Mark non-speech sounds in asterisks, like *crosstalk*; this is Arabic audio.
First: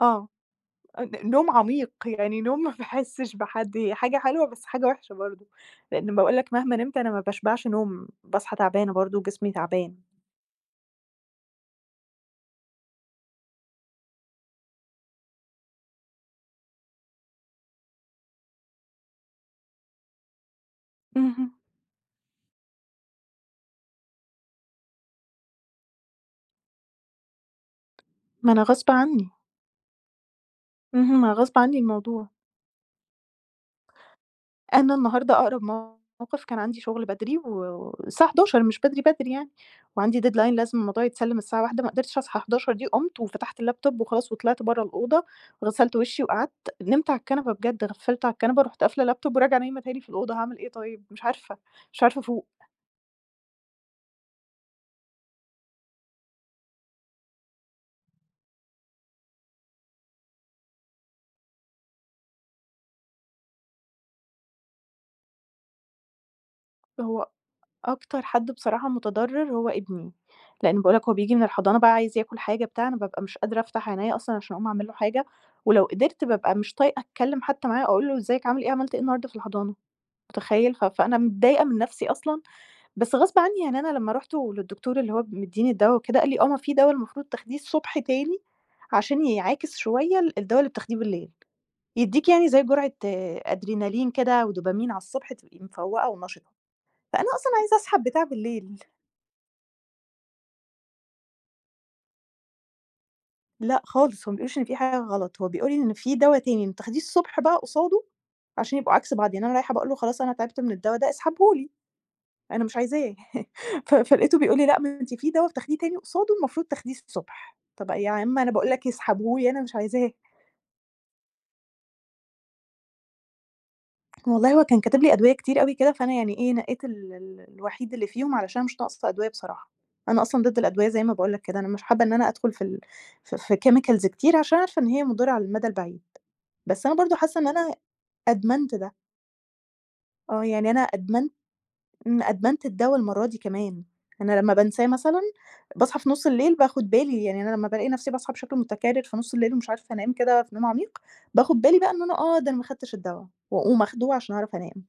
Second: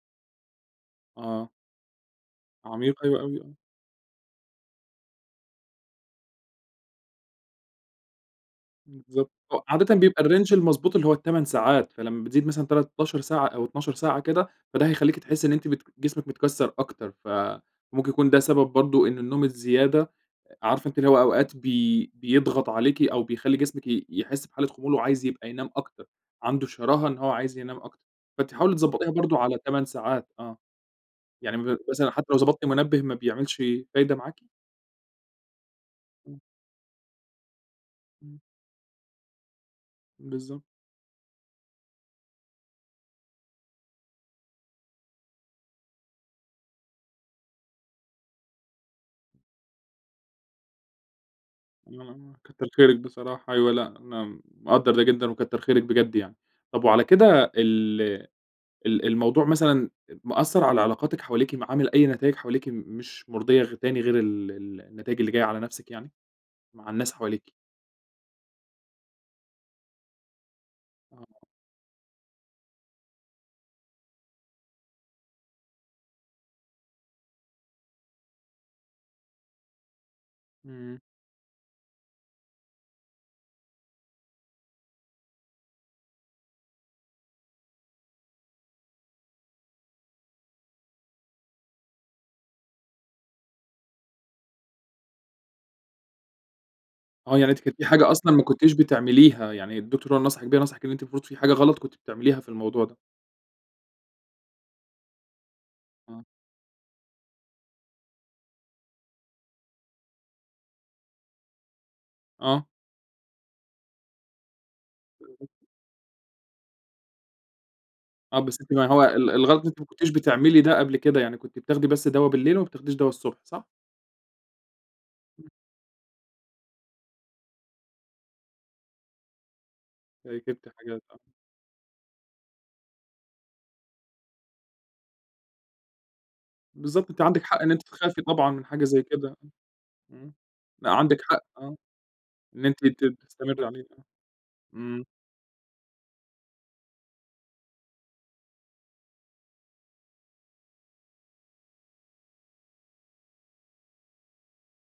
آه، أ آه. نوم عميق يعني نوم ما عميق أو باحسش أوي. بحد، هي حاجة حلوة بس حاجة وحشة برضه، لأن باقول لك مهما نمت أنا ما باشبعش نوم، باصحى تعبانة برضه بالضبط، وجسمي و عادةً تعبان. بيبقى الrange المضبوط اللي هو ال8 ساعات، فلمّا بتزيد مثلًا 13 ساعة أو 12 ساعة كده، فده هيخلّيكِ تحسي إن أنتِ بت جسمِك متكَسر أكتر، فممكن يكون ده سبب برضه إن النوم الزيادة عارفة أنتِ اللي هو اهم. أوقات بي بيضغط عليكِ أو بيخلّي جسمِك ي يحس بحالة خمول وعايز يبقى ينام أكتر، عنده شراهة إن هو عايز ينام أكتر، ما فأنتِ أنا حاولي غصب تضَبطيها عني. برضه على 8 ساعات آه. اهم، ما يعني غصب م ب عني مثلًا حتى الموضوع. لو ضبطتِ منبه ما بيعملش فايدة معاكِ؟ أنا النهارده أقرب إمم. موقف كان عندي شغل بدري و والساعة إمم. 11:00 مش بدري بدري يعني، وعندي deadline بالضبط. لازم الموضوع يتسلم الساعة 13:00، ما قدرتش أصحى 11:00 دي، قُمت وفتحت اللاب توب وخلاص وطلِعت برّه الأوضة، غسلت وشي وقعدت، نمت على الكنبة بجد، غفِّلت على الكنبة رُحت قافلة اللاب توب وراجعة نايمة تاني في الأوضة، هاعمل إيه طيب؟ مش عارفة، مش عارفة امم، أفوق. كَتر خيرِك بصراحة، أيوه لأ أنا مقدَّر ده جدًا وكَتر خيرِك بجد يعني. طب وعلى كده ال ال الموضوع مثلًا مأثر على علاقاتِك حواليكِ م عامل أي نتايج حواليكِ مش مُرضية غ تانية غير ال ال النتايج اللي جاية على نفسِك يعني؟ مع الناس هو حواليكِ؟ أكتر حد بصراحة متضرر هو ابني، لأن باقول لك هو بييجي من *unintelligible* الحضانة بقى عايز ياكل حاجة بتاع، أنا بابقى مش قادرة أفتح عينيَّ أصلًا عشان أقوم أعمل له حاجة، ولو قدرت بابقى مش طايقة أتكلم حتى معاه أقول له إزيك عامل إيه عملت إيه النهارده في الحضانة، مُتخيل؟ ف إمم. فأنا متضايقة من نفسي أصلًا، بس غصب عني يعني أنا لمّا رُحت للدكتور اللي هو مِدّيني الدوا وكده قال لي: "آه، ما في دوا المفروض تاخديه الصبح تاني عشان يعاكِس شوية ال الدوا اللي بتاخديه بالليل، يدّيكِ يعني زي جرعة أدرينالين كده ودوبامين على الصبح تبقي مفَوقة ونَشِطة." فأنا آه، يعني أصلًا أنتِ كانت عايزة في أسحب حاجة بتاع أصلًا ما كنتيش بالليل. بتعمليها، يعني الدكتور هو اللي نصحِك بيها، نصحِك إن أنتِ المفروض في حاجة غلط كنتِ بتعمليها في الموضوع ده. لأ، خالص، هو ما بيقوليش إن في حاجة غلط، هو بيقول لي إن في آه. دوا تاني تاخديه الصبح بقى قصاده عشان يبقوا عكس بعض، يعني أنا رايحة باقول له: "خلاص أنا تعبت من الدوا ده اسحبه لي. أنا آه. مش عايزاه." *laughs* ف فلقيته بيقول لي: "لأ ما أنتِ في دوا *unintelligible* بتاخديه تاني قصاده المفروض تاخديه الصبح." طب أ يا عم آه، أنا بس باقول أنتِ ما لك هو ال اسحبه لي الغلط أنا إن مش أنتِ ما كنتيش عايزاه. بتعملي ده قبل كده، يعني كنتِ بتاخدي بس دوا بالليل وما بتاخديش دوا الصبح، صح؟ والله هو كان كاتب لي أدوية امم. كتير أوي كده، فأنا يعني إيه نَقيت ال ال الوحيد اللي فيهم علشان مش ناقصة أدوية بصراحة، أنا أصلًا ضد *unintelligible* الأدوية حاجات زي ما آه. باقول لك كده، أنا مش حابة إن أنا أدخل في ال في في chemicals كتير عشان عارفة إن هي مُضِرة على المدى البعيد. بس أنا بالضبط برضه أنتِ حاسة عندِك إن حق إن أنا أنتِ تخافي طبعًا من أدمنت حاجة ده. زي كده. امم، آه يعني أنا لأ عندِك أدمنت حق، آه. امم، أدمنت إن أنتِ الدوا بت المرّة دي بتستمري كمان، عليه. أنا لمّا بانساه امم. مثلًا، باصحى في نص الليل باخد بالي، يعني أنا لمّا بالاقي نفسي باصحى بشكل متكرر في نص الليل ومش عارفة أنام كده في نوم عميق باخد بالي بقى إن أنا آه ده أنا ما أخدتش الدوا، وأقوم آخده عشان أعرف أنام.